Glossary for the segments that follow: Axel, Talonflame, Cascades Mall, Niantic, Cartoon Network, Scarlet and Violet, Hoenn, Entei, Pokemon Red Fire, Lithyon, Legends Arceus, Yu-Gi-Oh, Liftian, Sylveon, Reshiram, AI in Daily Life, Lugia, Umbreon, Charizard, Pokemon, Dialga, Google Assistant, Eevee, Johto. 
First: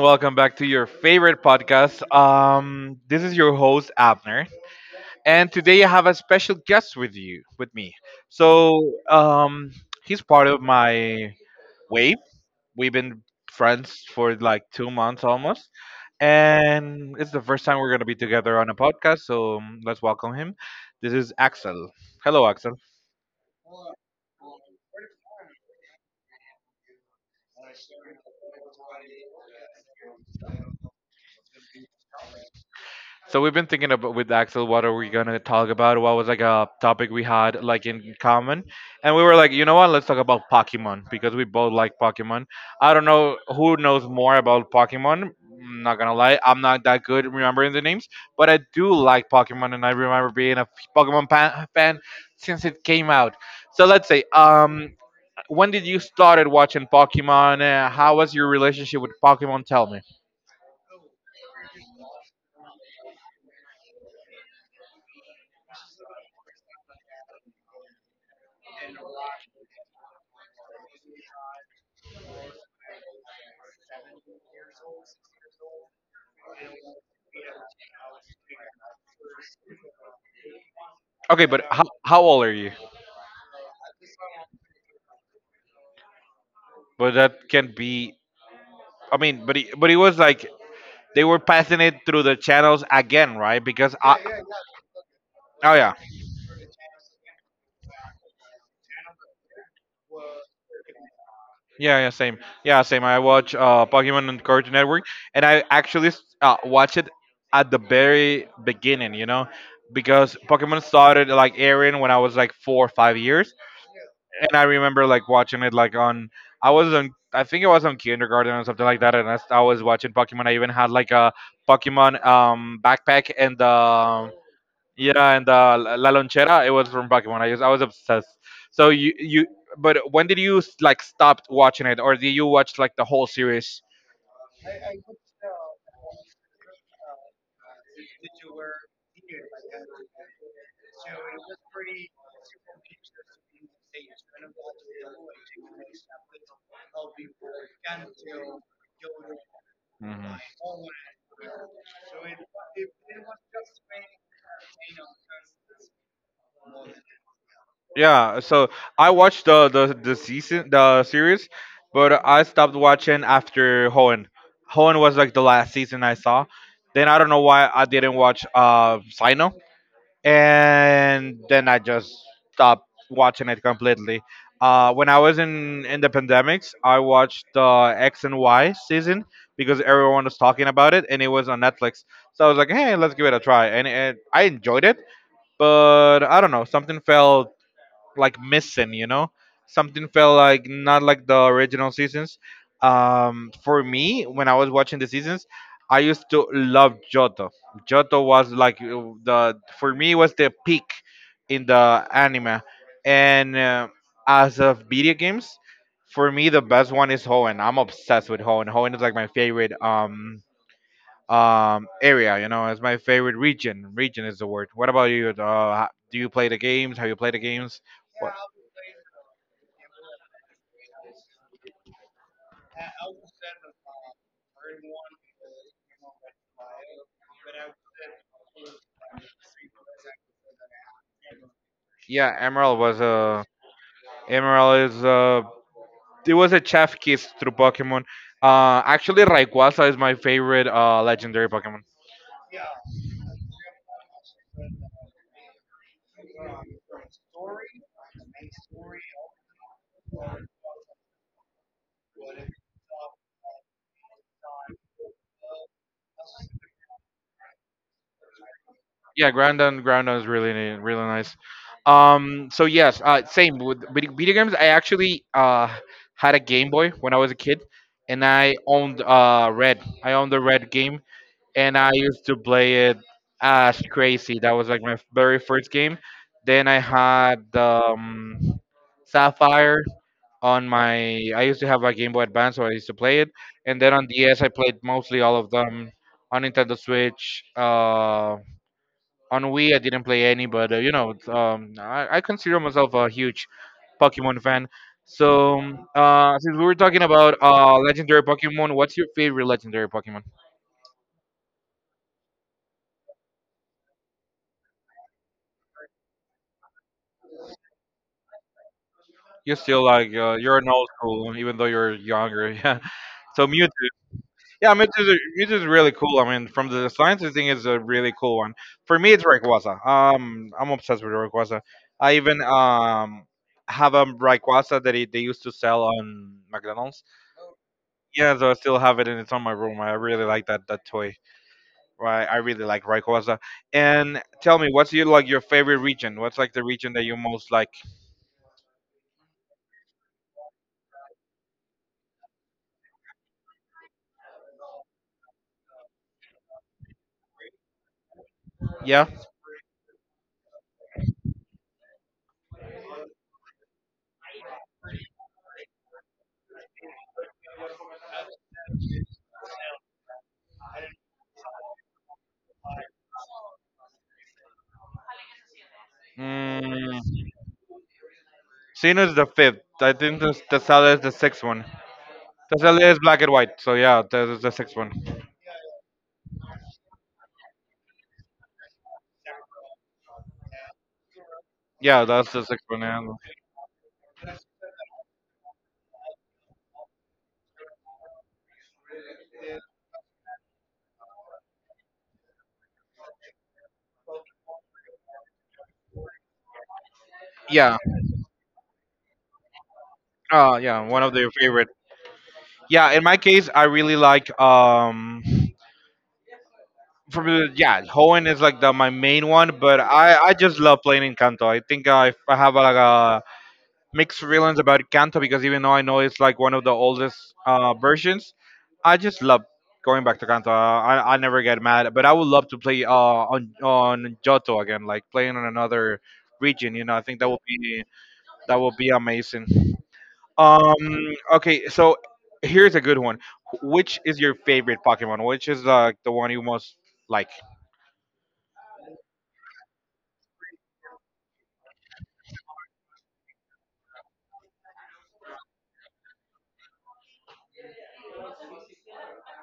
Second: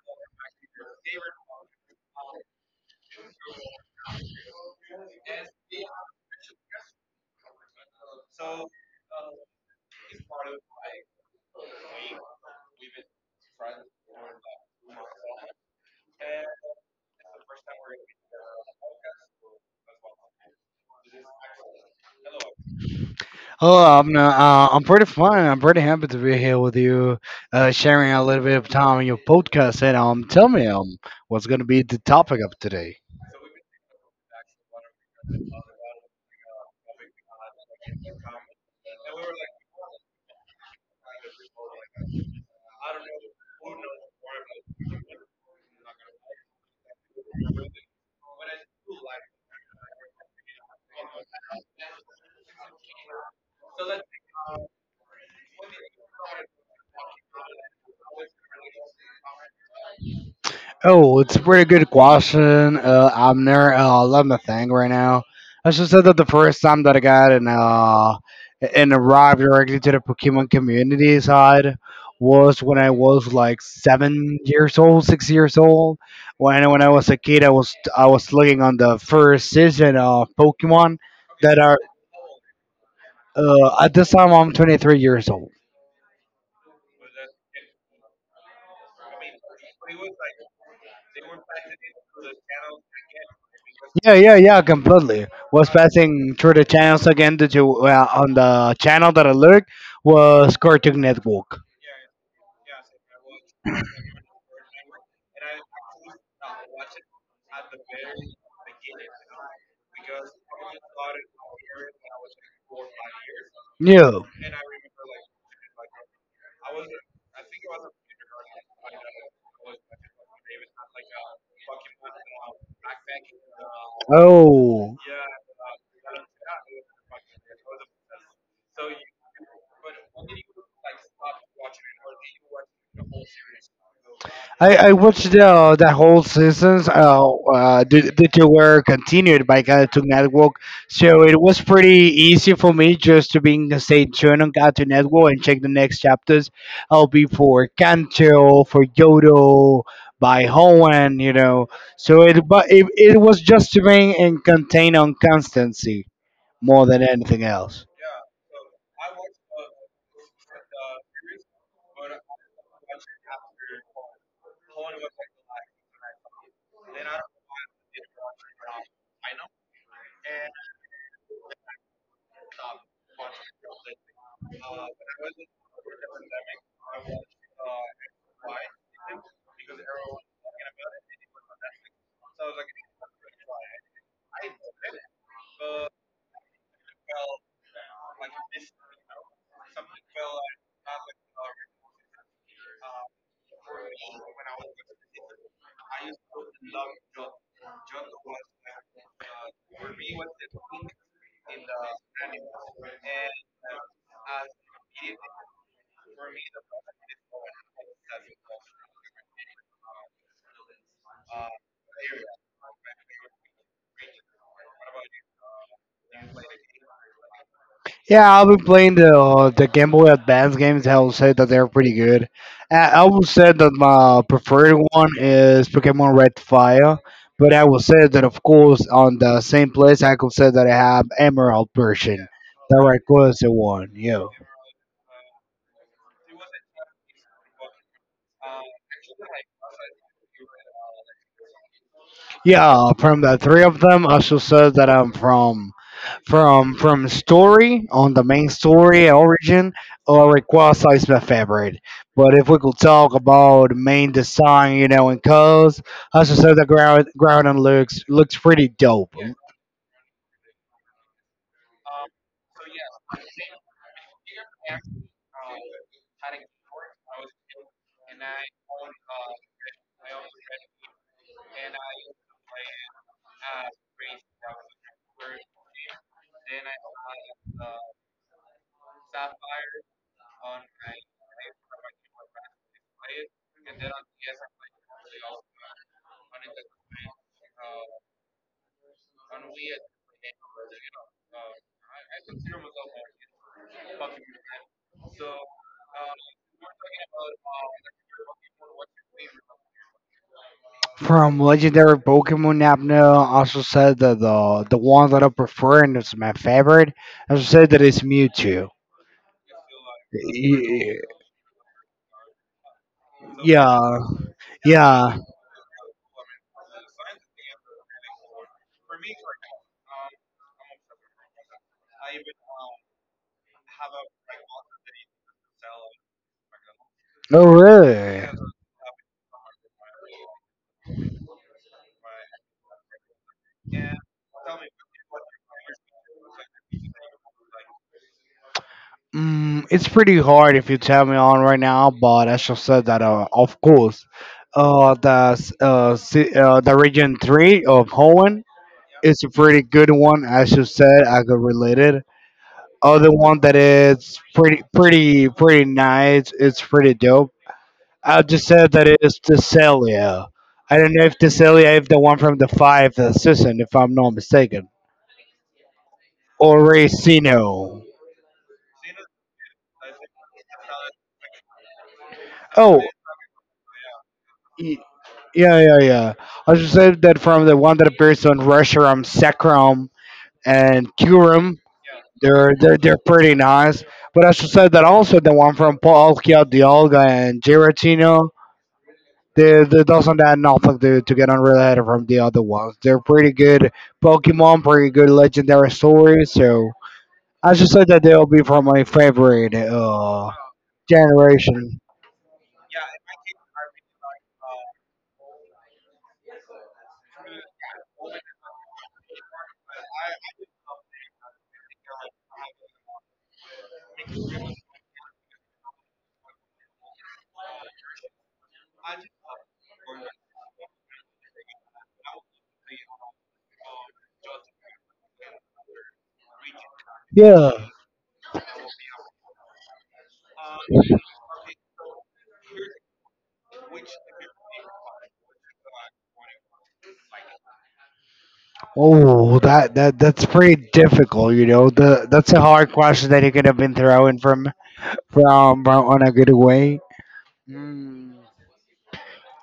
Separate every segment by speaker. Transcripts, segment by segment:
Speaker 1: Welcome back to your favorite podcast. This is your host Abner, and today I have a special guest with you, with me. So, um, he's part of my wave. We've been friends for like 2 months almost, and it's the first time we're gonna be together on a podcast. So let's welcome him. This is Axel. Hello, Axel.
Speaker 2: Oh, I'm pretty fine. I'm pretty happy to be here with you, sharing a little bit of time in your podcast. And tell me what's going to be the topic of today?
Speaker 1: So we've been thinking about with Axel, what are we gonna talk about? What was like a topic we had like in common, and we were like, you know what? Let's talk about Pokemon because we both like Pokemon. I don't know who knows more about Pokemon. I'm not gonna lie, I'm not that good remembering the names, but I do like Pokemon, and I remember being a Pokemon fan since it came out. So let's say, when did you started watching Pokemon? How was your relationship with Pokemon? Tell me.
Speaker 2: Oh, it's a pretty good question. I'm near. Let me think right now. I should say that the first time that I got in and arrived directly to the Pokemon community side was when I was like 7 years old, 6 years old. When I was a kid, I was looking on the first season of Pokemon
Speaker 1: Okay,
Speaker 2: that
Speaker 1: but
Speaker 2: are.
Speaker 1: how old are you?
Speaker 2: At this time, I'm 23 years old.
Speaker 1: But that can be, I mean, but he, but it was like they were passing it through the channels again, right? Because
Speaker 2: Yeah,
Speaker 1: I,
Speaker 2: yeah, yeah, completely. Was
Speaker 1: oh yeah,
Speaker 2: passing through the channels again that you on the channel that I looked was Cartoon Network.
Speaker 1: yeah, same, yeah same. I watch Pokemon on Cartoon Network, and I actually watch it at the very beginning, you know, because Pokemon started like airing when I was like 4 or 5 years,
Speaker 2: Yeah.
Speaker 1: and I remember like watching it like on, I was on, I think it was on kindergarten or something like that, and I was watching Pokemon. I even had like a Pokemon backpack and the,
Speaker 2: Oh.
Speaker 1: yeah, and La La Lonchera, it was from Pokemon. I was obsessed. So you, but when did you like stop watching it, or did you watch like the whole series?
Speaker 2: I watched the whole seasons. That they were continued by Cartoon Network, so it was pretty easy for me just to being stay tuned on Cartoon Network and check the next chapters. I'll be for Kanto, for Yodo,
Speaker 1: Mhm.
Speaker 2: by Hoenn. So it was just to being in contain on constancy more than anything else.
Speaker 1: Yeah, so I watched the season, the series, but I stopped watching after Hoenn. Hoenn was like the last season I saw. Then I don't know why I didn't watch Sino, and then I just stopped watching it completely. When I was in the pandemics, I watched X and Y season because everyone was talking about it, and it was on Netflix. So I was like, "Hey, let's give it a try," and I enjoyed it. But I don't know, something felt like missing, you know? Something felt like not like the original seasons. For me, when I was watching the seasons, I used to love Johto. Johto was like the, for me was the peak in the anime, and as of video games, for me the best one is Hoenn. I'm obsessed with Hoenn. Hoenn is like my favorite area. You know, it's my favorite region. Region is the word. What about you? Do you play the games? Have you played the games?
Speaker 2: Yeah,
Speaker 1: What?
Speaker 2: I've been playing the Game Boy Advance games. I will say that they're pretty good. I will say that my preferred one is Pokemon Red Fire, but I will say that of course on the same place I could say that I have Emerald version.
Speaker 1: Yeah, Emerald
Speaker 2: The
Speaker 1: was a,
Speaker 2: Rayquaza one, yeah.
Speaker 1: Emerald is a, it was a chef kiss through Pokemon. Actually, Rayquaza is my favorite legendary Pokemon.
Speaker 2: Yeah, from the three of them, I should say that I'm from from story on the main story and origin or request is my favorite. But if we could talk about main design, you know, and colors, I should say the ground looks pretty dope.
Speaker 1: Yeah, Groundon is really nice. So yes, same with video games. I actually had a Game Boy when I was a kid, and I owned Red. I owned the Red game, and I used to play it as crazy. That was like my very first game. Then I had Sapphire on my, I used to have a Game Boy Advance, so I used to play it. And then on DS, I played mostly all of them. On Nintendo Switch, on Wii, I didn't play any, but you know, it's, I consider myself a huge Pokemon fan. So, since we were talking about legendary Pokemon, what's your favorite legendary Pokemon?
Speaker 2: From legendary Pokemon Napno, I should say that the one that I prefer and it's my favorite, I should say that it's Mewtwo.
Speaker 1: You're still like you're an old
Speaker 2: Y-
Speaker 1: school, even though you're younger. Yeah. So Mewtwo.
Speaker 2: Yeah,
Speaker 1: Yeah,
Speaker 2: yeah.
Speaker 1: Mewtwo is really cool. I mean, from the science thing is a really cool one. For me, it's Rayquaza. I'm obsessed with Rayquaza. I even have a Rayquaza that it, they used to sell on McDonald's.
Speaker 2: Oh, really?
Speaker 1: Yeah, so I still have it and it's on my room. I really like that toy. Right, I really like Rayquaza. And tell me, what's your, like, your favorite region? What's like the region that you most like?
Speaker 2: It's pretty hard if you tell me on right now, but I should say that of course, the region three of Hoenn
Speaker 1: Yeah.
Speaker 2: is a pretty good one. I should say I could relate it. Other one that is pretty nice. It's pretty dope. I just said that it is Thessalia. I don't know if Thessalia is the one from the five season, if I'm not mistaken, or
Speaker 1: Mm,
Speaker 2: Racino.
Speaker 1: Sinnoh is the fifth. I think the Sala is the sixth one.
Speaker 2: Oh,
Speaker 1: Tesla is black and white. So yeah, that is the
Speaker 2: Y-
Speaker 1: sixth one.
Speaker 2: yeah, yeah, yeah. I should say that from the one that appears on Reshiram, Sekrom, and Kurum,
Speaker 1: Yeah, that's the
Speaker 2: they're
Speaker 1: sixth
Speaker 2: they're
Speaker 1: one.
Speaker 2: they're
Speaker 1: Yeah.
Speaker 2: pretty nice. But I should say that also the one from Paul Dialga and Giratino, they doesn't add nothing to get unrelated from the other ones. They're pretty good Pokemon, pretty good legendary stories. So I should
Speaker 1: Yeah.
Speaker 2: say that they'll be from my favorite
Speaker 1: Yeah. One of their favorite.
Speaker 2: generation.
Speaker 1: Yeah. In my case, I really like. From the, yeah, Hoenn is like the my main one, but I just love playing Encanto. I think I have like a mixed feelings about Encanto because even though I know it's like one of the oldest versions, I just love going back to Kanto. I never get mad, but I would love to play on Johto again, like playing on another region. You know, I think that would
Speaker 2: Yeah.
Speaker 1: be, that will be amazing. Um. Okay. So here's a good one. Which is your favorite Pokemon? Which is like the one you most like?
Speaker 2: Oh, that's pretty difficult. You know, the that's a hard question that you could have been throwing from on a good way. Mm.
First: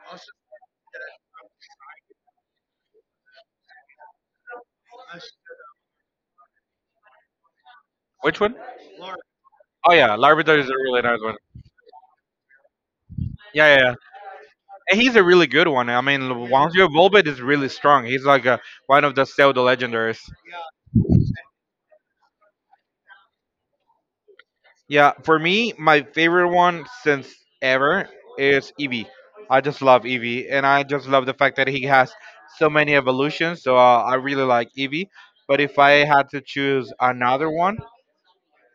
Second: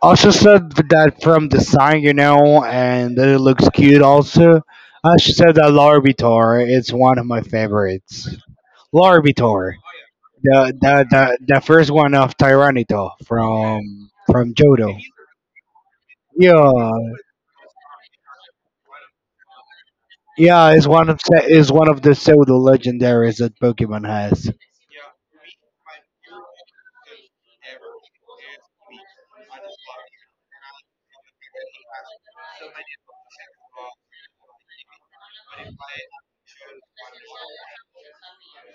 Speaker 2: Also said that from the sign, you know, and that it looks cute. Also, she said that Larvitar is one of my favorites.
Speaker 1: Which one?
Speaker 2: Larvitar,
Speaker 1: Oh yeah, Larvitar is a
Speaker 2: the
Speaker 1: really
Speaker 2: the
Speaker 1: nice one.
Speaker 2: the, the first one of Tyranitar
Speaker 1: Yeah, yeah.
Speaker 2: from Johto.
Speaker 1: And he's a really good one. I mean, once you
Speaker 2: Yeah,
Speaker 1: evolve it, it's really strong. He's like a one of the pseudo legendaries.
Speaker 2: yeah, is one of the pseudo legendaries that Pokemon has.
Speaker 1: Yeah, for me, my favorite one since ever is Eevee. I just love Eevee, and I just love the fact that he has so many evolutions. So I really like Eevee. But if I had to choose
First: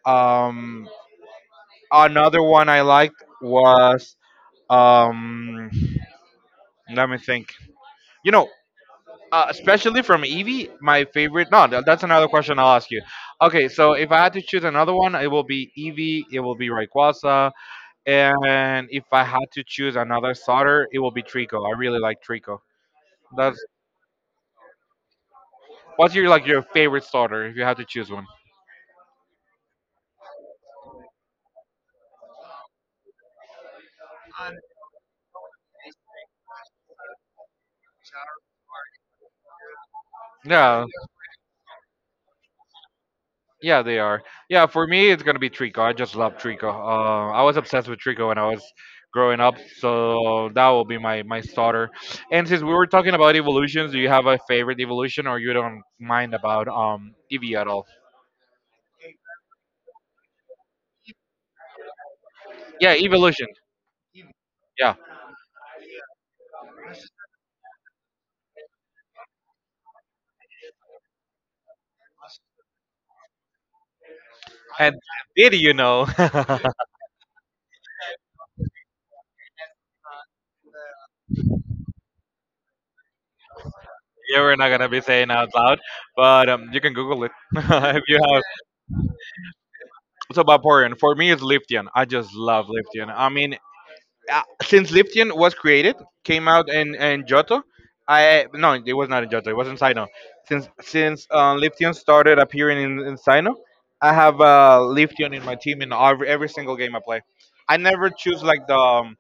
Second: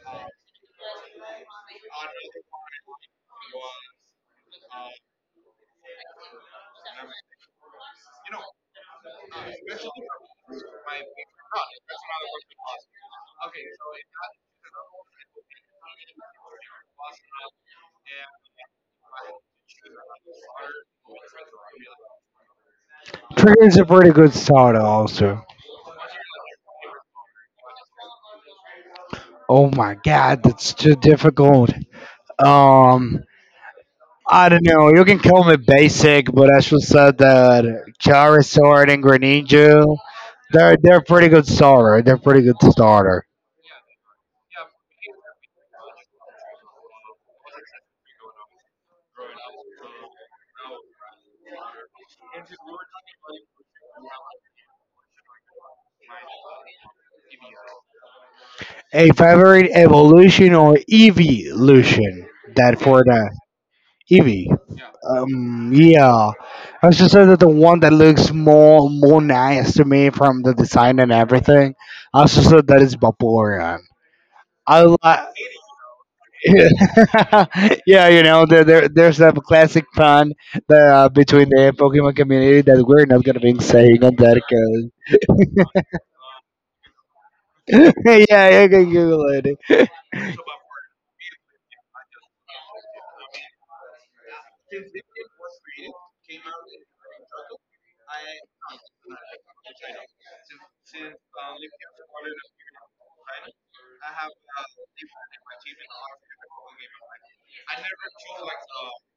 Speaker 1: um, another one I liked was, um, let me think. You know, especially from Eevee, my favorite. No, that's another question I'll ask you. Okay, so if I had to choose another one, it will be Eevee. It will be Rayquaza. And if I had to choose another starter, it will be Trico. I really like Trico. That's,
Speaker 2: Trigger is a pretty good soda also.
Speaker 1: what's your, like, your favorite starter if you had to choose one?
Speaker 2: Oh my god, that's too difficult. Um I don't know, you can call me basic, but I should say that Charizard and Greninja, they're
Speaker 1: Yeah,
Speaker 2: they're pretty good starter. They're pretty good starter.
Speaker 1: yeah, they are. Yeah, for me, it's gonna be Trico. I just love Trico. I was obsessed with Trico when I was growing up, so that will be my my starter. And since we were talking about evolutions, do you have a favorite evolution, or you don't mind about Eevee at all?
Speaker 2: A favorite evolution or evolution that
Speaker 1: Yeah,
Speaker 2: for the
Speaker 1: evolution.
Speaker 2: Eevee.
Speaker 1: Yeah.
Speaker 2: Yeah. I should say that the one that looks more nice to me from the design and everything. I should say that is Vaporeon. I
Speaker 1: And
Speaker 2: like,
Speaker 1: did you know?
Speaker 2: yeah, you know, there's that classic pun that, between the Pokemon community that we're not gonna be saying on that
Speaker 1: Yeah, we're not gonna be
Speaker 2: because
Speaker 1: saying out loud, but you can Google it if you have.
Speaker 2: yeah, you can Google it.
Speaker 1: So Vaporeon, for me, it's Liftian. I just love Liftian. I mean, since Liftian was created, came out in Johto, I, no, it was not in Johto. It was in Sino. Since Liftian started appearing in Sino, I have Liftian in my team in every single game I play. I never choose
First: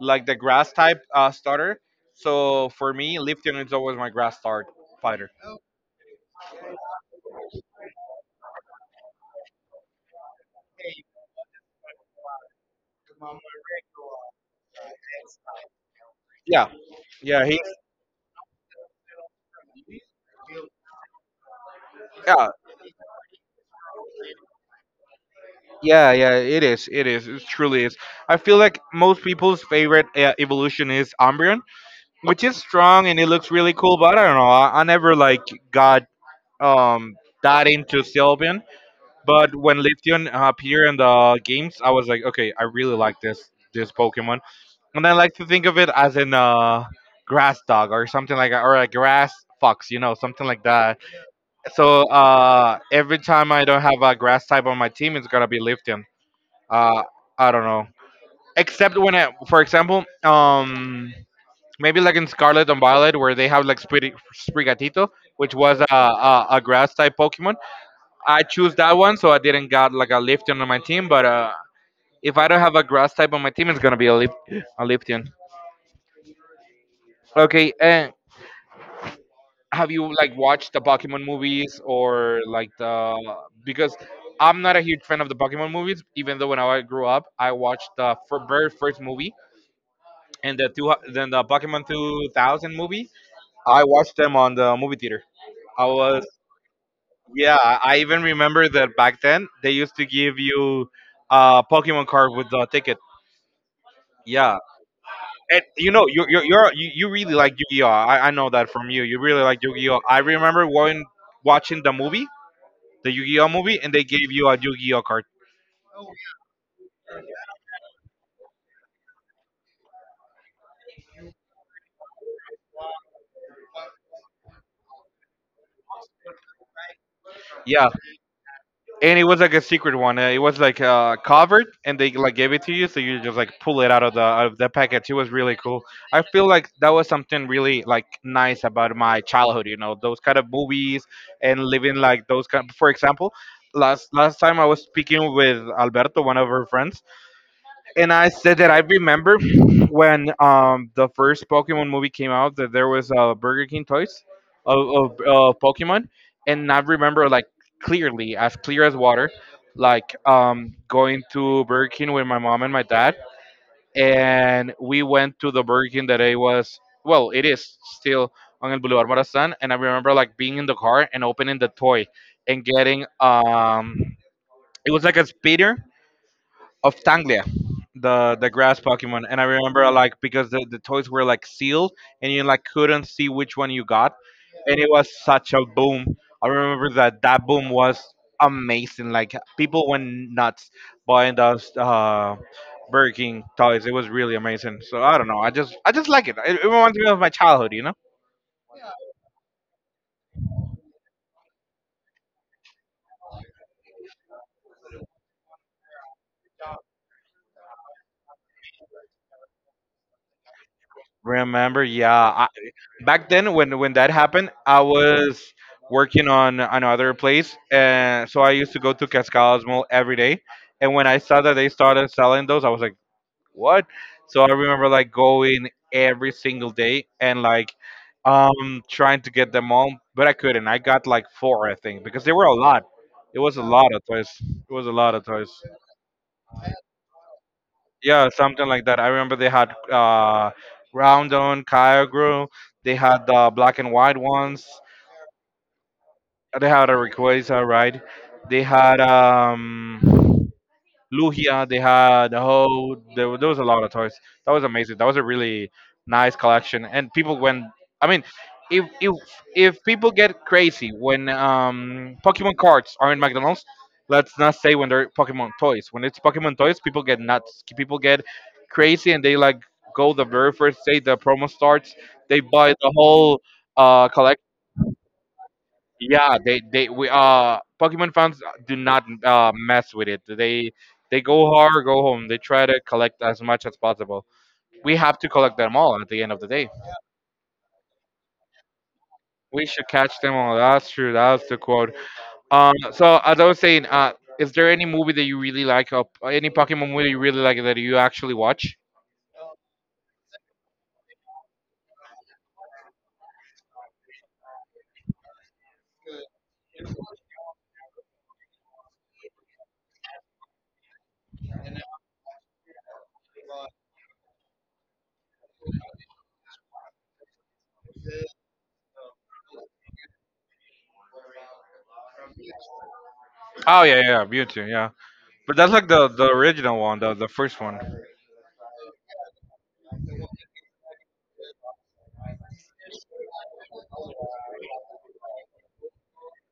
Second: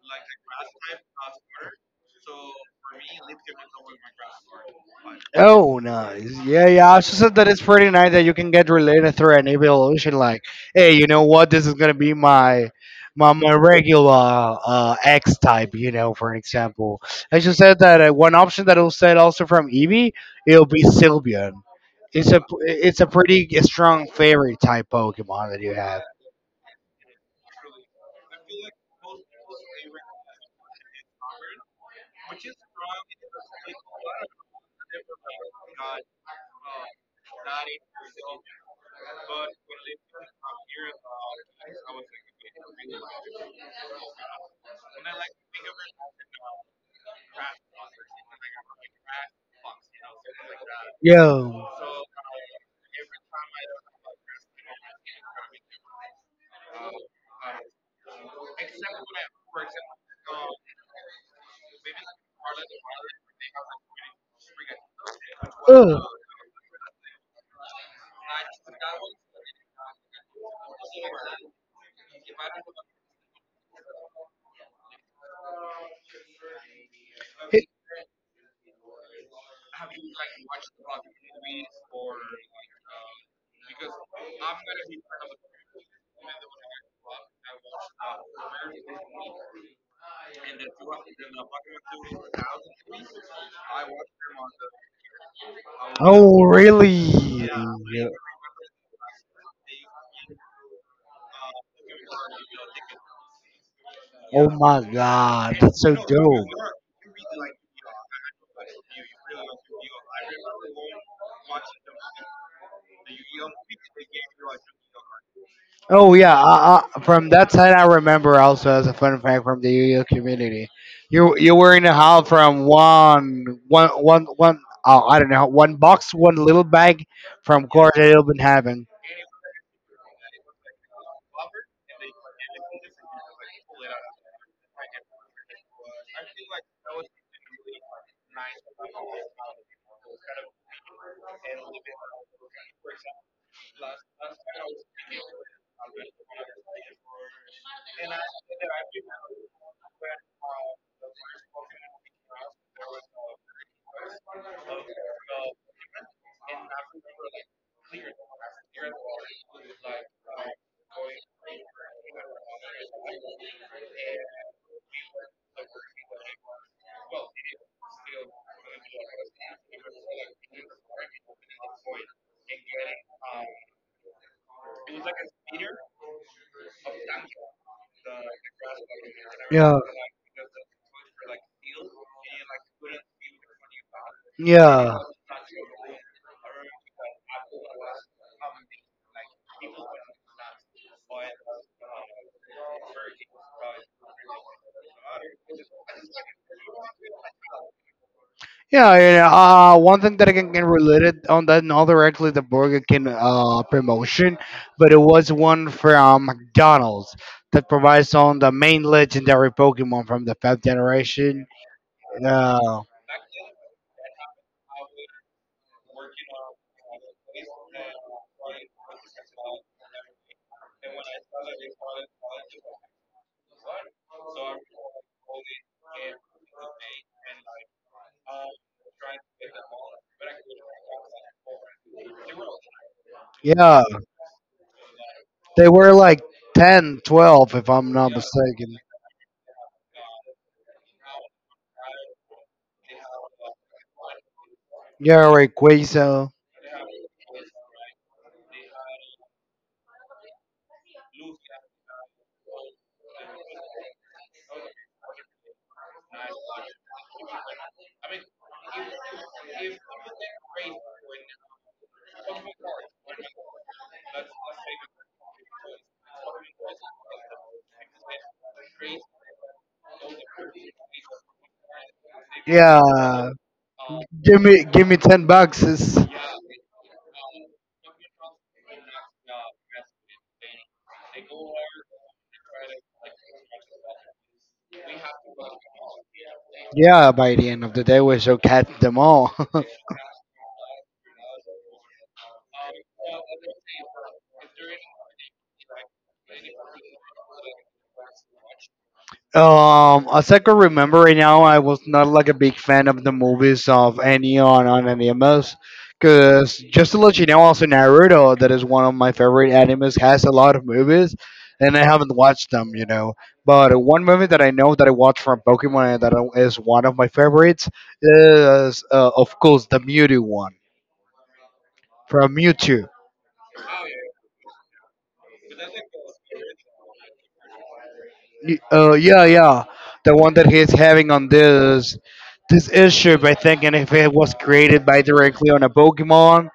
Speaker 1: like the grass type starter. So for me, Liftian is always my grass start fighter.
Speaker 2: Oh, nice. Yeah, yeah. I also said that it's pretty nice that you can get related through an evolution. Like, hey, you know what? This is gonna be my my regular X type. You know, for an
Speaker 1: Yeah,
Speaker 2: example. I
Speaker 1: yeah,
Speaker 2: just
Speaker 1: he
Speaker 2: said that one option that will said also from Eevee, it'll be Sylveon. It's a
Speaker 1: yeah,
Speaker 2: it's a pretty strong fairy type Pokemon that you have.
Speaker 1: yeah, yeah. It is. It is. It truly is. I feel like most people's favorite evolution is Umbreon, which is strong and it looks really cool. But I don't know. I never like got um that into Sylveon. But when Lithyon appeared in the games, I was like, okay, I really like this Pokemon. And I like to think of it as an grass dog or something like that, or a grass fox, you know, something like that.
Speaker 2: Yo.
Speaker 1: So every time I don't have a grass type on my team, it's gonna be Lithyon. Uh, I don't know. Except when, I, for example, maybe like in Scarlet and Violet, where they have like Sprigatito, which was
Speaker 2: Ugh.
Speaker 1: a grass type Pokemon. I choose that one, so I didn't got like a Lifton on my team. But if I don't have a grass type on my team, it's gonna be a Lifton. Okay, and have you like watched the Pokemon movies, or like the, because I'm not a huge fan of the Pokemon movies, even though when I grew up, I watched the very first movie and the then the Pokemon 2000 movie. I watched them on the movie theater. I was,
Speaker 2: Oh, really?
Speaker 1: yeah. I even remember that back then they used to give you a Pokemon card with the ticket.
Speaker 2: Oh
Speaker 1: Yeah,
Speaker 2: my god,
Speaker 1: and
Speaker 2: that's
Speaker 1: you
Speaker 2: so
Speaker 1: know you you
Speaker 2: dope.
Speaker 1: you're, you really like Yu-Gi-Oh. I know that from you. You really like Yu-Gi-Oh. I remember when watching the movie, the Yu-Gi-Oh movie, and they gave you a Yu-Gi-Oh card.
Speaker 2: Oh yeah, from that side I remember also as a fun fact from the UU community. You were in a hall from one one one one oh I don't know one box one little bag from
Speaker 1: Yeah,
Speaker 2: court that you've been having.
Speaker 1: and it was like a secret one. It was like covered, and they like gave it to you, so you just like pull it out of the package. It was really cool. I feel like that was something really like nice about my childhood, you know, those kind of movies and living like those kind. For example, last time I was speaking with Alberto, one of our friends, and I said that I remember when the first Pokemon movie came out, that there was Burger King toys of Pokemon, and I remember like clearly, as clear as water, like going to Burger King with my mom and my dad, and we went to the Burger King that I was, well, it is still on El Boulevard Morazan. And I remember like being in the car and opening the toy and getting it was like a speeder of Tanglia, the grass Pokemon. And I
Speaker 2: Yeah,
Speaker 1: remember like, because the toys were like sealed and you like couldn't see which one you got, and it
Speaker 2: yeah.
Speaker 1: was such a boom. I remember that that boom was amazing. Like people went nuts buying those Burger King toys. It was really amazing. So I don't know. I just like it. It reminds me of my childhood, you know.
Speaker 2: Yeah, and, one thing that I can relate it on that, not directly the Burger King promotion, but it was one from McDonald's that provides on the main legendary Pokemon from the fifth generation.
Speaker 1: Remember? Yeah,
Speaker 2: Uh,
Speaker 1: back then when that happened, I was working on another place, and so I used to go to Cascades Mall every day, and when I saw that they started selling those, I was like, what? So I remember like going every single day, and like trying to get them all, but I couldn't. I got like 4, I think, because they were a lot. It was a
Speaker 2: yeah,
Speaker 1: lot of toys. It was a lot of toys.
Speaker 2: they were like ten, 12, if I'm not
Speaker 1: Yeah, something
Speaker 2: mistaken.
Speaker 1: like that. I remember they had round on Kyogre. They had the black and white ones.
Speaker 2: Yeah, Rayquaza.
Speaker 1: They had a request, all right. They had Lugia. They had the whole there, there was a lot of toys. That was amazing. That was a really nice collection. And people went, I mean, if if if people get crazy when Pokemon cards are in McDonald's, let's not say when they're Pokemon toys. When it's Pokemon toys, people get nuts. People get crazy, and they like go the very first day the promo starts. They buy
Speaker 2: Yeah,
Speaker 1: the whole
Speaker 2: give
Speaker 1: collection.
Speaker 2: me give me 10 boxes.
Speaker 1: Yeah, they we Pokemon fans do not mess with it. They go hard, go home. They try to collect as much as possible. We have to collect them all at the end of the day.
Speaker 2: Yeah, by the end of the day, we should catch them all.
Speaker 1: We should catch them all. That's true. That's the quote. So as I was saying, is there any movie that you really like? Or any Pokemon movie you really like that you actually watch?
Speaker 2: As I can remember right now, I was not like a big fan of the movies of any on animes. Cause just to let you know, also Naruto, that is one of my favorite animes, has a lot of movies, and I haven't watched them. But one movie that I know that I watched from Pokemon and is one of my favorites is, of course, the Mewtwo one from Mewtwo.
Speaker 1: Oh yeah, yeah, Mewtwo, yeah. But that's like the original one, the first one.
Speaker 2: Yeah, yeah, the one that he's having on this issue by thinking if it was created by directly on a Pokemon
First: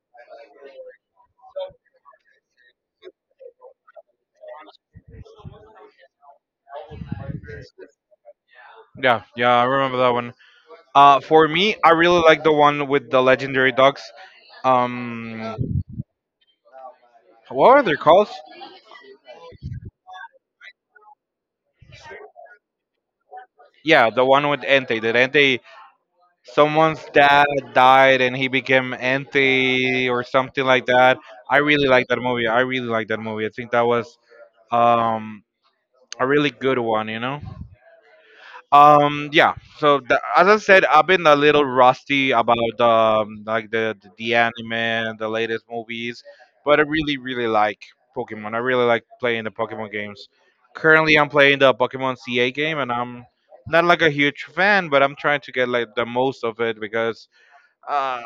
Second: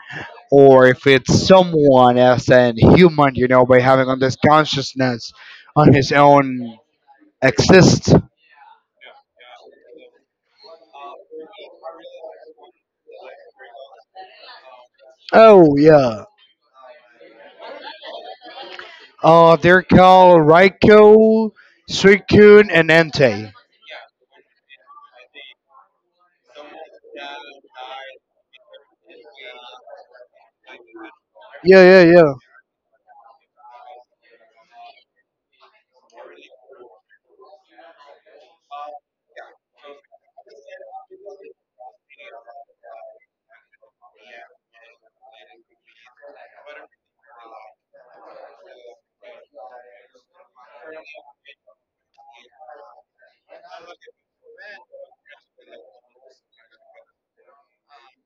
Speaker 2: or if it's someone as an human, you know, by having on this consciousness on his own exist.
Speaker 1: Yeah, yeah, I remember that one. For me, I really like the one with the legendary dogs. um
Speaker 2: Oh yeah.
Speaker 1: what are they called?
Speaker 2: They're called Raikou, Suicune and Entei.
Speaker 1: Yeah, the one with Entei. That Entei, someone's dad died and he became Entei or something like that. I
Speaker 2: Yeah,
Speaker 1: really like
Speaker 2: yeah,
Speaker 1: that
Speaker 2: yeah.
Speaker 1: movie. I really like that movie. I think that was um a really good one, you know? Yeah. So as I said, I've been a little rusty about like the anime, the latest movies, but I really really like Pokemon. I really like playing the Pokemon games. Currently, I'm playing the Pokemon CA game, and I'm not like a huge fan, but I'm trying to get like the most of it because uh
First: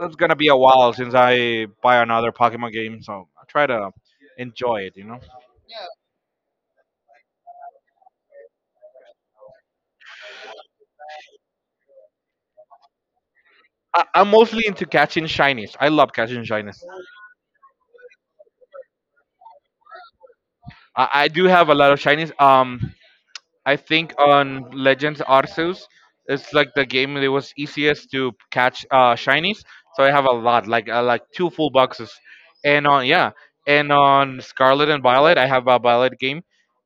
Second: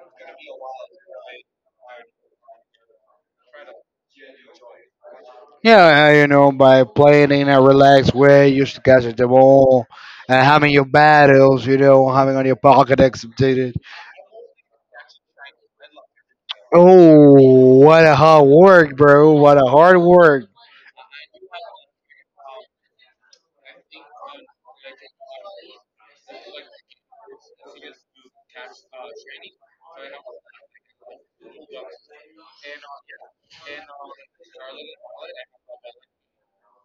Speaker 1: it's gonna be a while since I buy another Pokemon game, so I try to enjoy it, you know.
Speaker 2: Yeah, you know, by playing in a relaxed way, used to catch the ball and having your battles, you know, having on your Pokedex updated.
Speaker 1: I, I'm mostly into catching shinies. I love catching shinies.
Speaker 2: Oh, what a hard work, bro. What a hard work.
Speaker 1: I do have a lot of shinies. I think on Legends Arceus, it's like the game that was easiest to catch shinies. So I have a lot, like two full boxes, and on yeah, and on Scarlet and Violet, I have a Violet game,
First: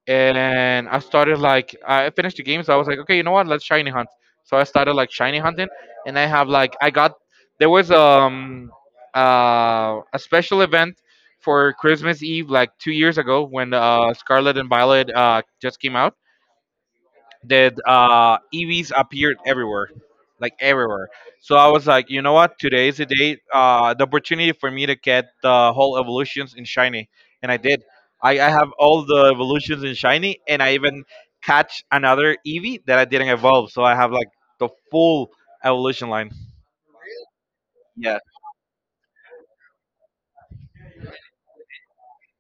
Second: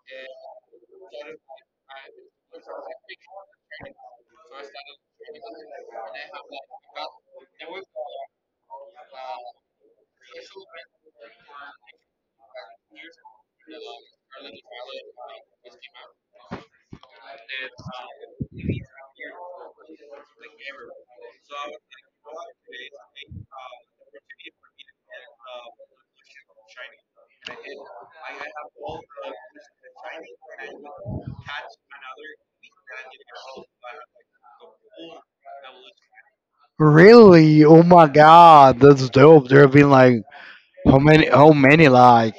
Speaker 1: and I started like I finished the game, so I was like, okay, you know what, let's shiny hunt. So I started like shiny hunting, and I have like I got there was a special event for Christmas Eve like 2 years ago, when Scarlet and Violet just came out, that EVs appeared everywhere, like everywhere. So I was like, you know what? Today is the day, the opportunity for me to get the whole evolutions in shiny, and I did. I have all the evolutions in shiny, and I even catch another EV that I didn't evolve. So I have like the full evolution line.
Speaker 2: Really? Oh my god, that's dope. There have been like how many like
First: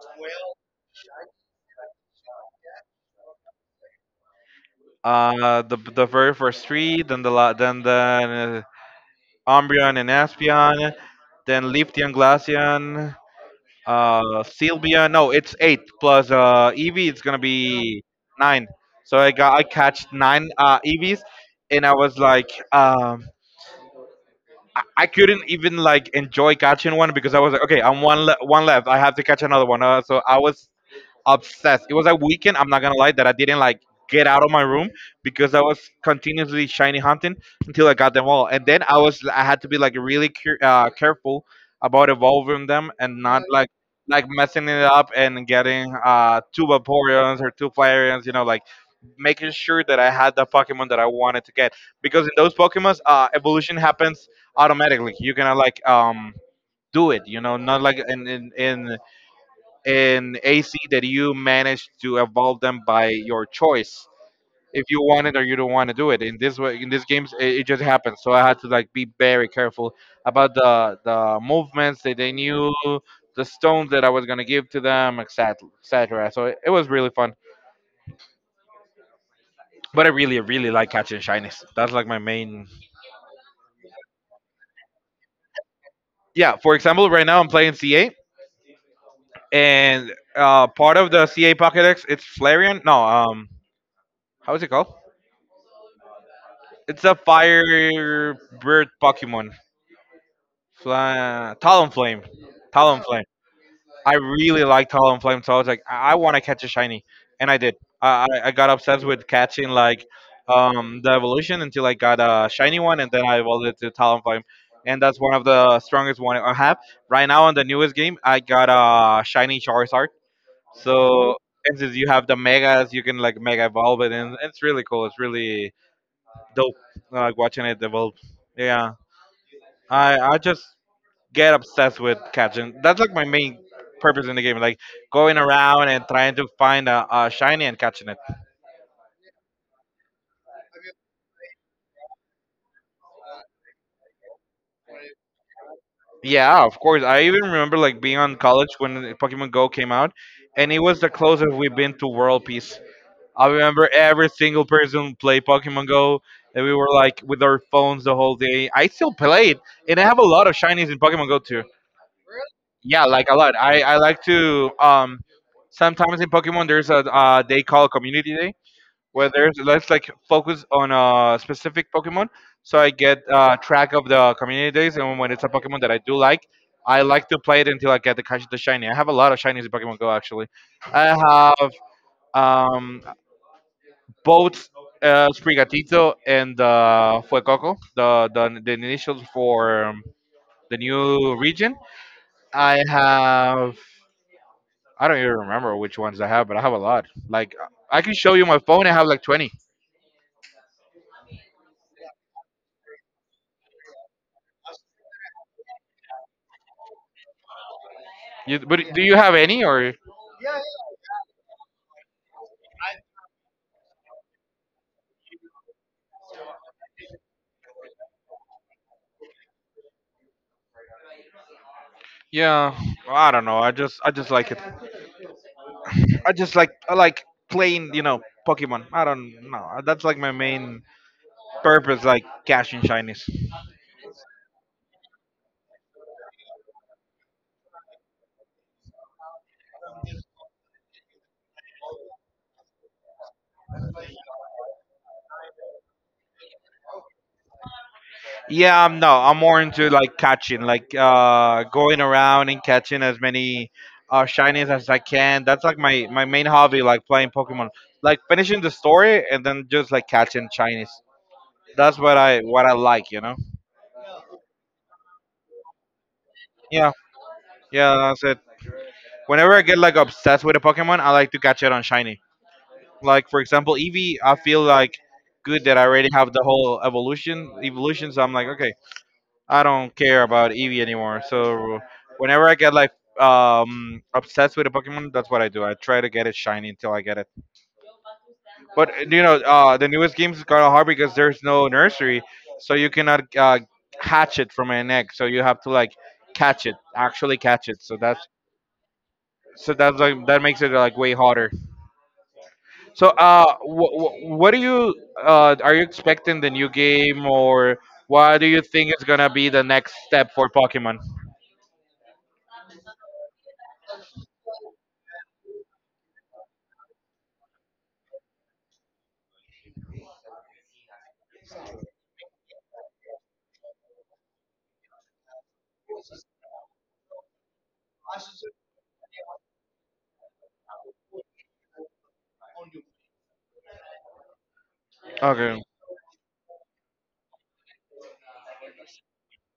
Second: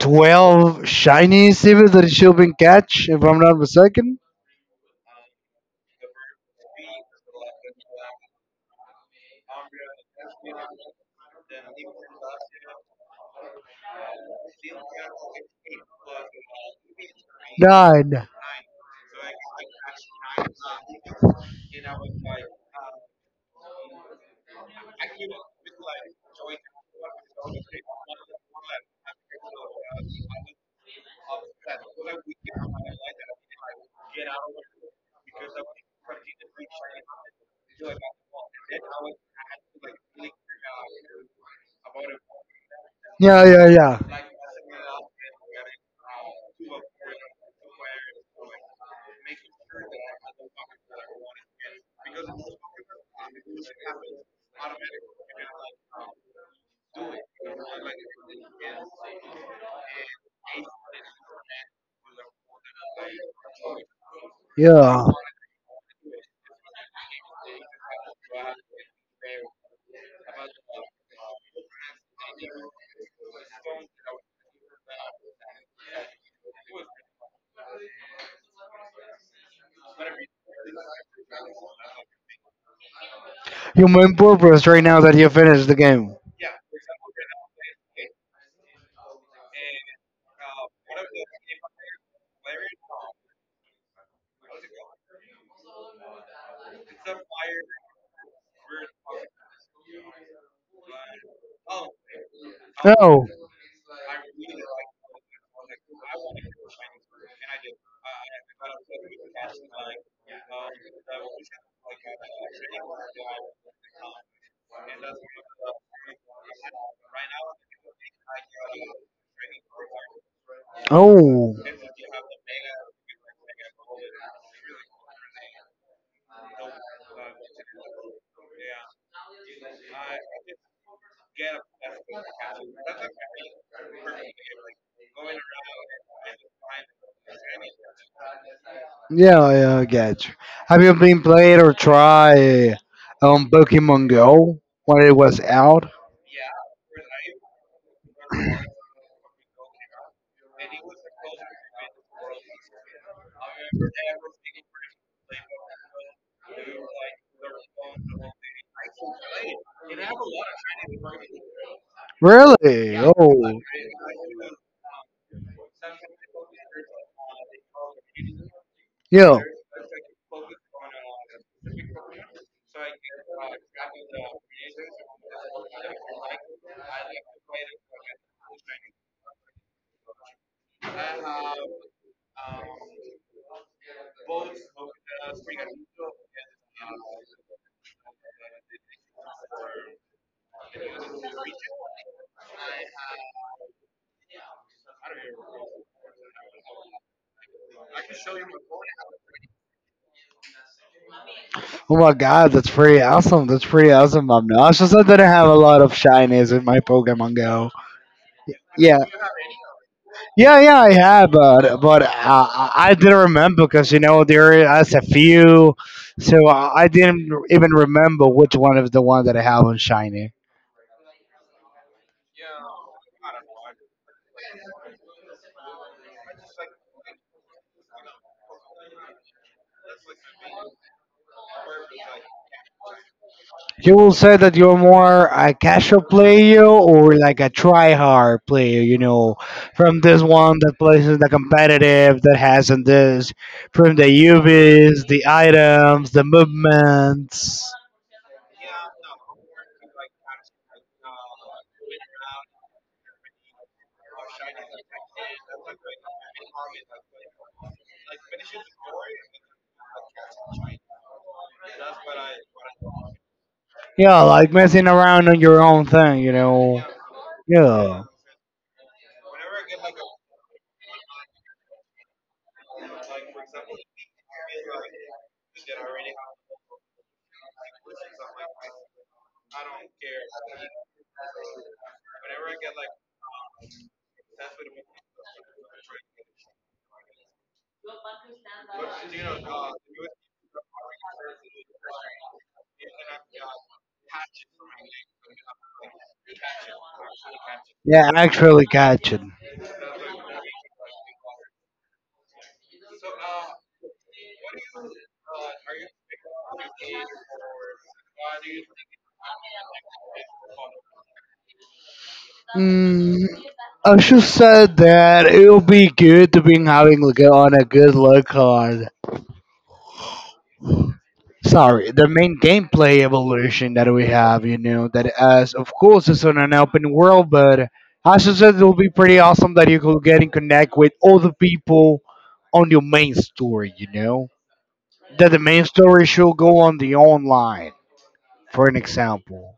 Speaker 2: 12 shiny civils that she'll been catch, if I'm not mistaken?
Speaker 1: The very first three, then then the Umbreon and Aspion, then Leafeon, Glaceon, Sylvia. No, it's 8 plus Evie. It's gonna be
Speaker 2: Nine.
Speaker 1: 9. So I got I catched 9 EVs, and I was like, I couldn't even like enjoy catching one because I was like, okay, one left. I have to catch another one. So I was obsessed. It was a weekend. I'm not gonna lie that I didn't like get out of my room because I was continuously shiny hunting until I got them all. And then I was I had to be like really careful about evolving them, and not
Speaker 2: Yeah, yeah,
Speaker 1: like
Speaker 2: yeah.
Speaker 1: like messing it up and getting two Vaporeons or two Flareons. You know, like making sure that I had the Pokemon that I wanted to get, because in those Pokemons, evolution happens automatically. You cannot like do it, you know, not like in AC, that you manage to evolve them by your choice. If you
Speaker 2: Yeah.
Speaker 1: want it or you don't want to do it, in this way, in these games, it just happens. So I had to like be very careful about the movements that they knew, the stones that I was gonna give to them, etc. etc. So it was really fun. But I really, really like catching shinies. That's like my main.
Speaker 2: Your main purpose right now that you finished the game.
Speaker 1: Yeah. For example, right now I'm playing CA, and part of the CA Pokédex, it's Flareon. No, how is it called? It's a fire bird Pokemon. Talonflame. Talonflame.
Speaker 2: Oh.
Speaker 1: I really like Talonflame, so I was like, I want to catch a shiny, and I did. I got obsessed with catching like the evolution until I got a shiny one, and then I evolved it to Talonflame, and that's one of the strongest one I have right now. On the newest game, I got a shiny Charizard. So,
Speaker 2: Oh.
Speaker 1: and since you have the megas, you can like mega evolve it, and it's really cool. It's really dope, like watching it evolve. Yeah. I just get obsessed with catching. That's like my main purpose in the game, like going around and trying to find a shiny and catching it.
Speaker 2: Yeah, yeah, I got you. Have you been played or tried Pokemon Go when it was out?
Speaker 1: Yeah, of course. I even remember like being on college when Pokemon Go came out, and it was the closest we've been to world peace. I remember every single person play Pokemon Go, and we were like with our phones the whole day. I still play it, and I have a lot of shinies in Pokemon Go too.
Speaker 2: Really?
Speaker 1: Yeah, like a lot.
Speaker 2: Oh.
Speaker 1: I like to sometimes in Pokemon there's a they call community day, where
Speaker 2: Yeah.
Speaker 1: there's let's like focus on a specific Pokemon, so I get track of the community days. And when it's a Pokemon that I do like, I like to play it until I get the catch the shiny. I have a lot of shinies in Pokemon Go actually. I have um, both Sprigatito and Fuecoco, the initials for the new region. I have I don't even remember which ones I have, but I have a lot. Like I can show you my phone. I have like 20.
Speaker 2: Oh my god, that's pretty awesome. That's pretty awesome, Omno. I just I didn't have a lot of shinies in my Pokemon Go.
Speaker 1: You, but
Speaker 2: Yeah.
Speaker 1: do you have any or?
Speaker 2: Yeah, yeah, I have, but I didn't remember because you know there is a few, so I didn't even remember which one is the one that I have on shiny.
Speaker 1: Yeah, well, I don't know. I just like it. I just like I like playing, you know, Pokemon. I don't know. That's like my main purpose, like catching shinies.
Speaker 2: You will say that you're more a casual player or like a try-hard player, you know, from this one that plays in the competitive, that has in this, from the UVs, the items, the movements.
Speaker 1: Yeah, I'm no, I'm more into like catching, like going around and catching as many shinies as I can. That's like my main hobby, like playing Pokemon. Like finishing the story and then just like catching shinies. That's what I like, you know.
Speaker 2: Yeah, like messing around on your own thing.
Speaker 1: Yeah, yeah,
Speaker 2: Yeah,
Speaker 1: that's it. Whenever I get like obsessed with a Pokemon, I like to catch it on shiny. Like for example, Eevee, I feel like good that I already have the whole evolution. So I'm like, okay, I don't care about Eevee anymore. So whenever I get like obsessed with a Pokemon, that's what I do. I try to get it shiny until I get it. But the newest games is kind of hard because there's no nursery, so you cannot hatch it from an egg. So you have to like catch it, actually catch it. So
Speaker 2: yeah,
Speaker 1: that's
Speaker 2: actually catching.
Speaker 1: so that's like that makes it like way harder. So, wh- wh- what do you are you expecting the new game, or what do you think is gonna be the next step for Pokemon?
Speaker 2: Mm, I should said that it will be good to be having like on a good luck card. Sorry, the main gameplay evolution that we have, you know, that as of course it's on an open world, but as I said, it will be pretty awesome that you could get in connect with other people on your main story, you know, that the
Speaker 1: Okay,
Speaker 2: main story should go on the online, for an example.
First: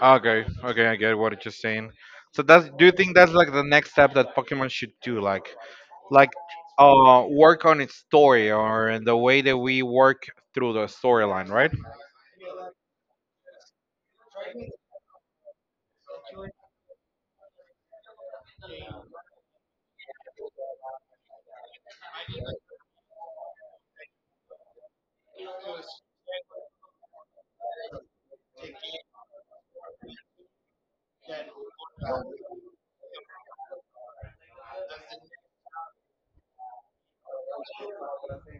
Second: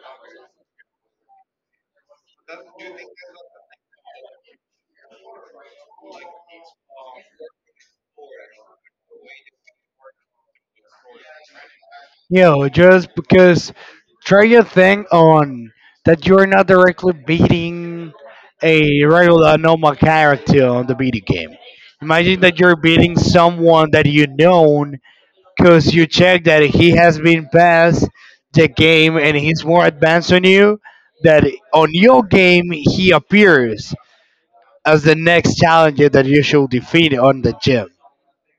Speaker 1: okay. I get what you're saying. So that's, do you think that's like the next step that Pokemon should do, like like work on its story or in the way that we work through the storyline, right?
Speaker 2: You know, just because try to think on that you're not directly beating a regular normal character on the video game. Imagine that you're beating someone that you know because you check that he has been past the game and he's more advanced on you. That on your game he appears as the next challenger that you should defeat on the gym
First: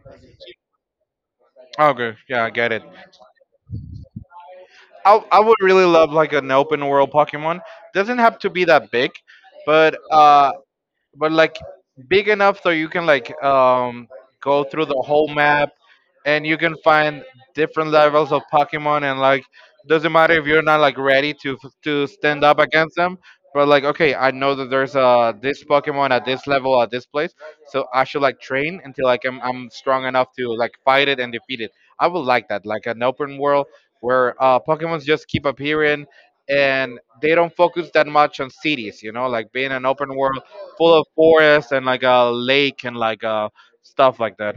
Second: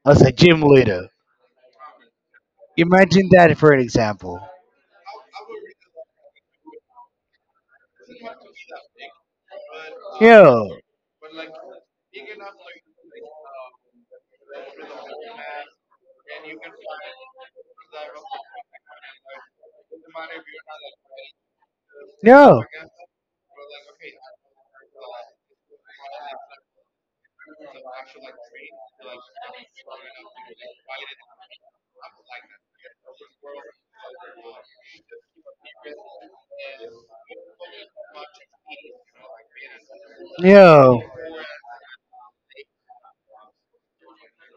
Speaker 2: as a gym leader.
Speaker 1: Okay, yeah, I get it.
Speaker 2: Imagine that for an example.
Speaker 1: I would really love like an open world Pokemon. Doesn't have to be that big, but uh
Speaker 2: Yeah.
Speaker 1: but like big enough so you can like go through the whole map, and you can find different levels of Pokemon, and like doesn't matter if you're not like ready to stand up
Speaker 2: Yeah.
Speaker 1: against them, but like okay, I know that there's this Pokemon at this level at this place, so I should like train until like I'm strong enough to like fight it and defeat it. I would like that, like an open world where Pokemons just keep appearing and they don't focus that much on cities, you know, like being an open world
Speaker 2: Yeah.
Speaker 1: full of forests and like a lake and like stuff like that.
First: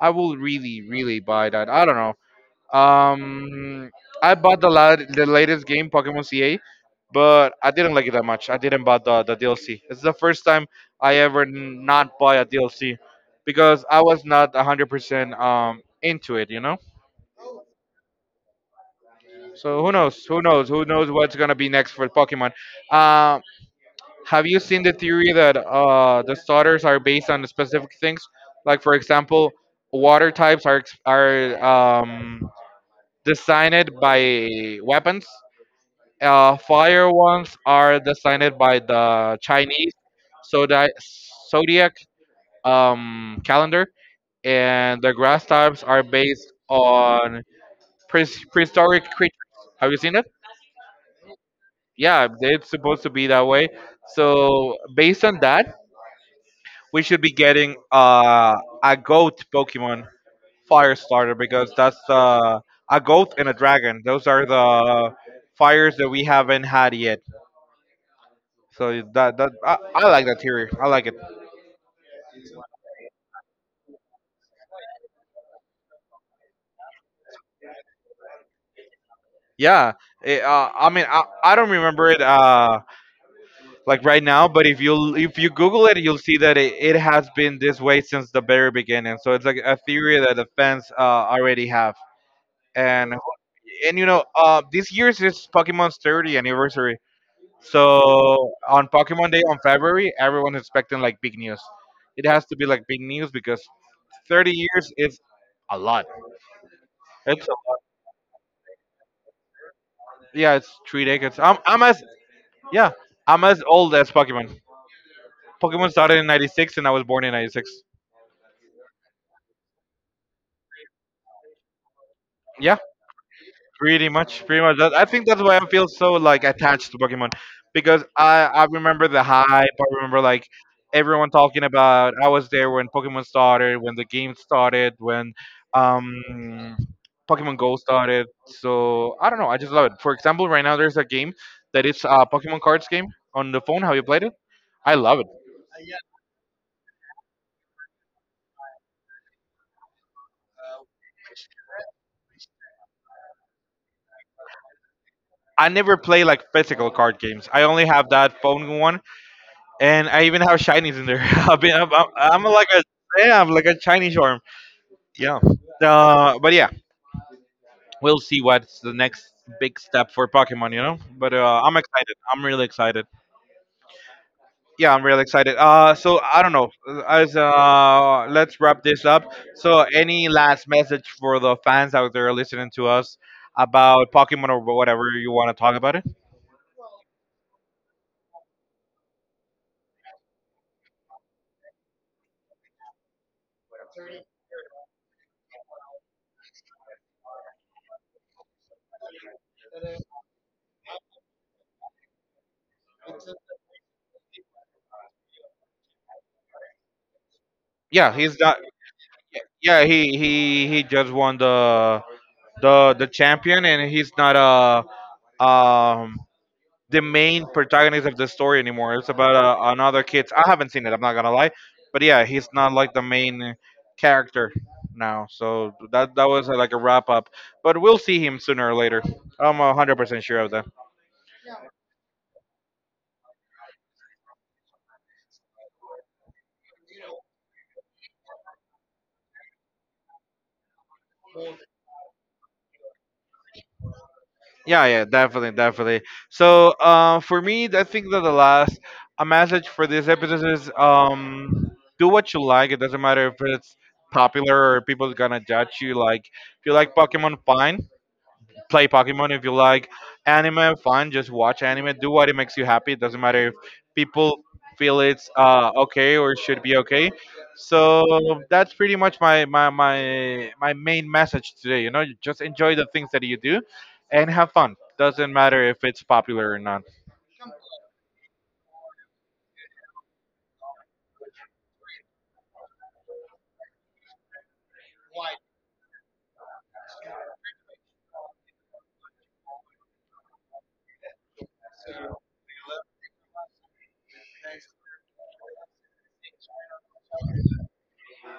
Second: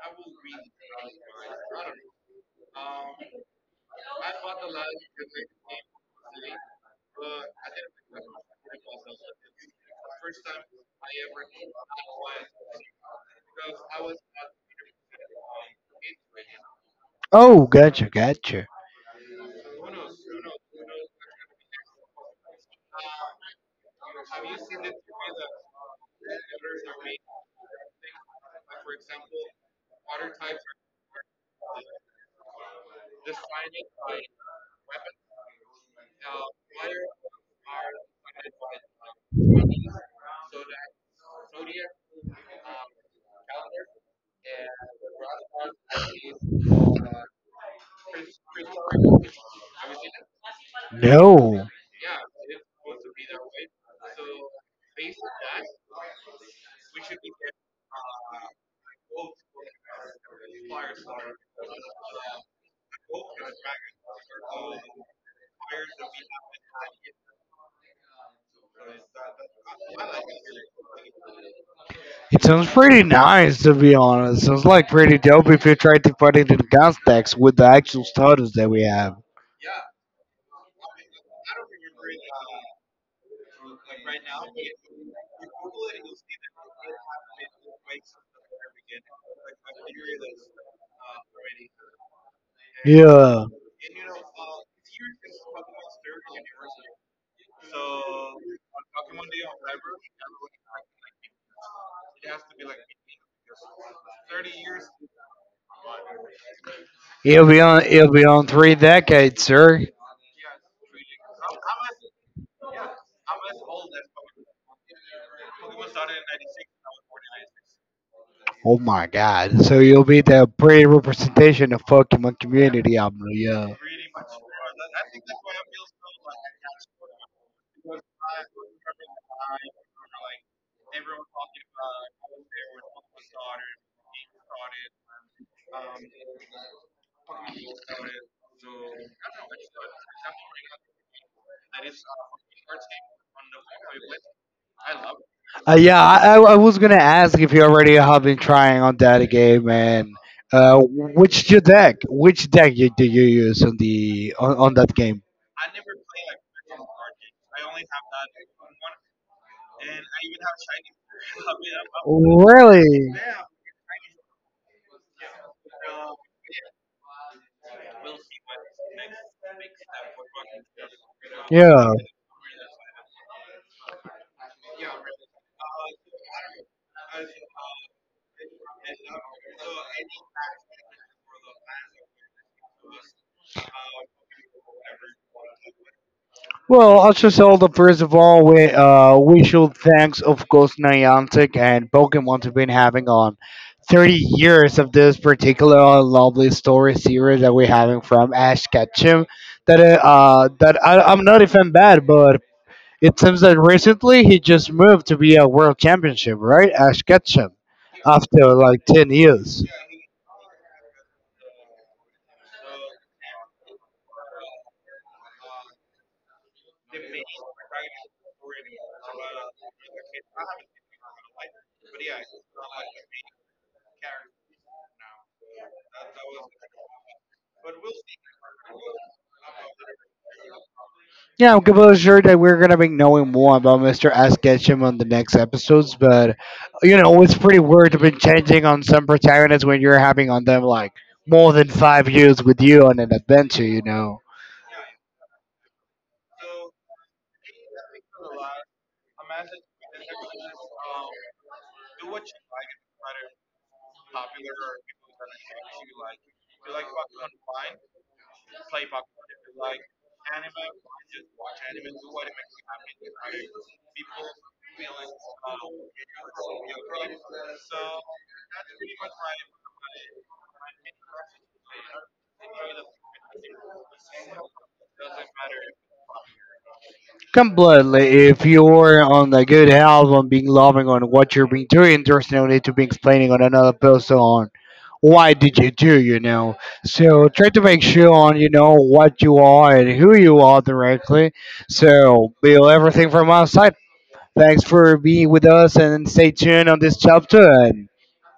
Speaker 1: I will really, really buy that. I don't know. Um, I bought the the latest game, Pokemon CA, but I didn't like it that much. I didn't buy the DLC. It's the first time I ever not buy a DLC because I was not 100% into it, you know?
Speaker 2: Oh, gotcha, gotcha.
Speaker 1: So who knows? Who knows? Who knows what's going to be next for Pokemon? Um, have you seen the theory that the starters are based on specific things? Like, for example, water types are, are um, designed by weapons. Fire ones are designed by the Chinese zodi- zodiac calendar, and the grass types are based on prehistoric creatures. Have you seen it?
Speaker 2: No.
Speaker 1: Yeah, it's supposed to be that way. So based on that, we should be getting a goat Pokemon Fire starter because that's a goat and a dragon. Those are the fires that we haven't had yet. That I like that theory. I like it.
Speaker 2: It sounds pretty nice to be honest. Sounds like pretty dope if you try to put it in context with the actual status that we have.
Speaker 1: Yeah. It, I mean, I don't remember it like right now, but if you Google it, you'll see that it has been this way since the very beginning. So it's like a theory that the fans already have. And
Speaker 2: Yeah.
Speaker 1: and you know, this year's is Pokemon's 30th anniversary. So on Pokemon Day on February, everyone's expecting like big news. It has to be like big news because 30 years is a lot.
Speaker 2: It'll
Speaker 1: It's a
Speaker 2: be on it'll be on three decades, sir.
Speaker 1: yeah, it's three decades. I'm as yeah, I'm as old as Pokemon. Pokemon started in '96, and I was born in '96.
Speaker 2: Oh my God! So you'll be the pretty representation of Pokemon
Speaker 1: Yeah,
Speaker 2: community, Abno. Yeah.
Speaker 1: pretty much, pretty much. I think that's why I feel so like attached to Pokemon, because I remember the hype. I remember like everyone talking about. I was there when Pokemon started, when the game started, when um Pokemon Go started. So I don't know. I just love it. For example, right now there's a game that it's a Pokemon cards game on the phone. Have you played it? I love it.
Speaker 2: Yeah, I was gonna ask if you already have been trying on that game, and which your deck? Which deck do you use on the on that game?
Speaker 1: I never play like physical card games. I only have that phone one, and I even have shinies in there. I'm like a,
Speaker 2: Really?
Speaker 1: yeah, I'm like a shiny charm. Yeah. But yeah, we'll see what's the next big step for Pokemon. You know, but I'm
Speaker 2: Yeah.
Speaker 1: excited. I'm really excited. Yeah, I'm really excited. So I don't know. As Let's wrap this up. So, any last message for the fans out there listening to us about Pokemon or whatever you want to talk about it?
Speaker 2: Well, also sold the first of all, we should thanks of course Niantic and Pokemon have been having on 30 years of this particular lovely story series that we're having from Ash Ketchum. That I'm not even bad, but it seems that recently he just moved to be a world championship, right? Ash Ketchum,
Speaker 1: Yeah, he's
Speaker 2: after
Speaker 1: done.
Speaker 2: like 10 years.
Speaker 1: Yeah, he he just won the the champion, and he's not um the main protagonist of the story anymore. It's about another kid. I haven't seen it. I'm not gonna lie, but yeah, he's not like the main character now. So that was like a wrap up, but we'll see him sooner or later. I'm 100% sure of that.
Speaker 2: Yeah, I'm completely sure that we're gonna be knowing more about Mr. S. Ketchum on the next episodes, but you know it's pretty weird to be changing on some protagonists when you're having on them like more than 5 years with you on an adventure. You know,
Speaker 1: Yeah, yeah, definitely, definitely. So, for me, I think that the last a message for this episode is do what you like. It doesn't matter if it's popular or people's gonna judge you. Like, if you like Pokemon, fine, play Pokemon. If you like anime, fun, just watch anime. Do what it makes you happy. It doesn't matter if people feel it's okay or should be okay. So that's pretty much my main message today. You know, you just enjoy the things that you do, and have fun. Doesn't matter if it's popular or not.
Speaker 2: completely. If you're on the good health on being loving on what you're being doing, there's no need to be explaining on another person on why did you do. You know, so try to make sure on you know what you are and who you are directly. So, Bill, everything from our side. Thanks for being with us and stay tuned on this chapter. And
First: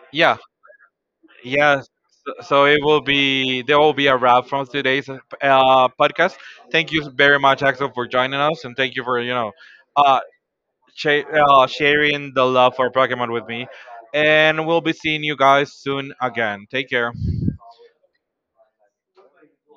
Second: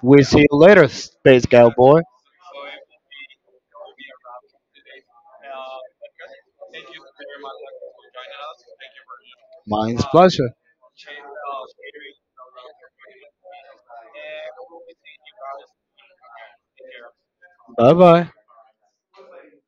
Speaker 2: we'll
Speaker 1: Yeah,
Speaker 2: see you later, Space
Speaker 1: yeah.
Speaker 2: Cowboy.
Speaker 1: So so it will be there will be a wrap from today's podcast. Thank you very much, Axel, for joining us, and thank you for
Speaker 2: Mine's
Speaker 1: uh,
Speaker 2: pleasure.
Speaker 1: sharing the love for Pokemon with me. And we'll be seeing you guys soon again. Take care.
Speaker 2: Bye bye.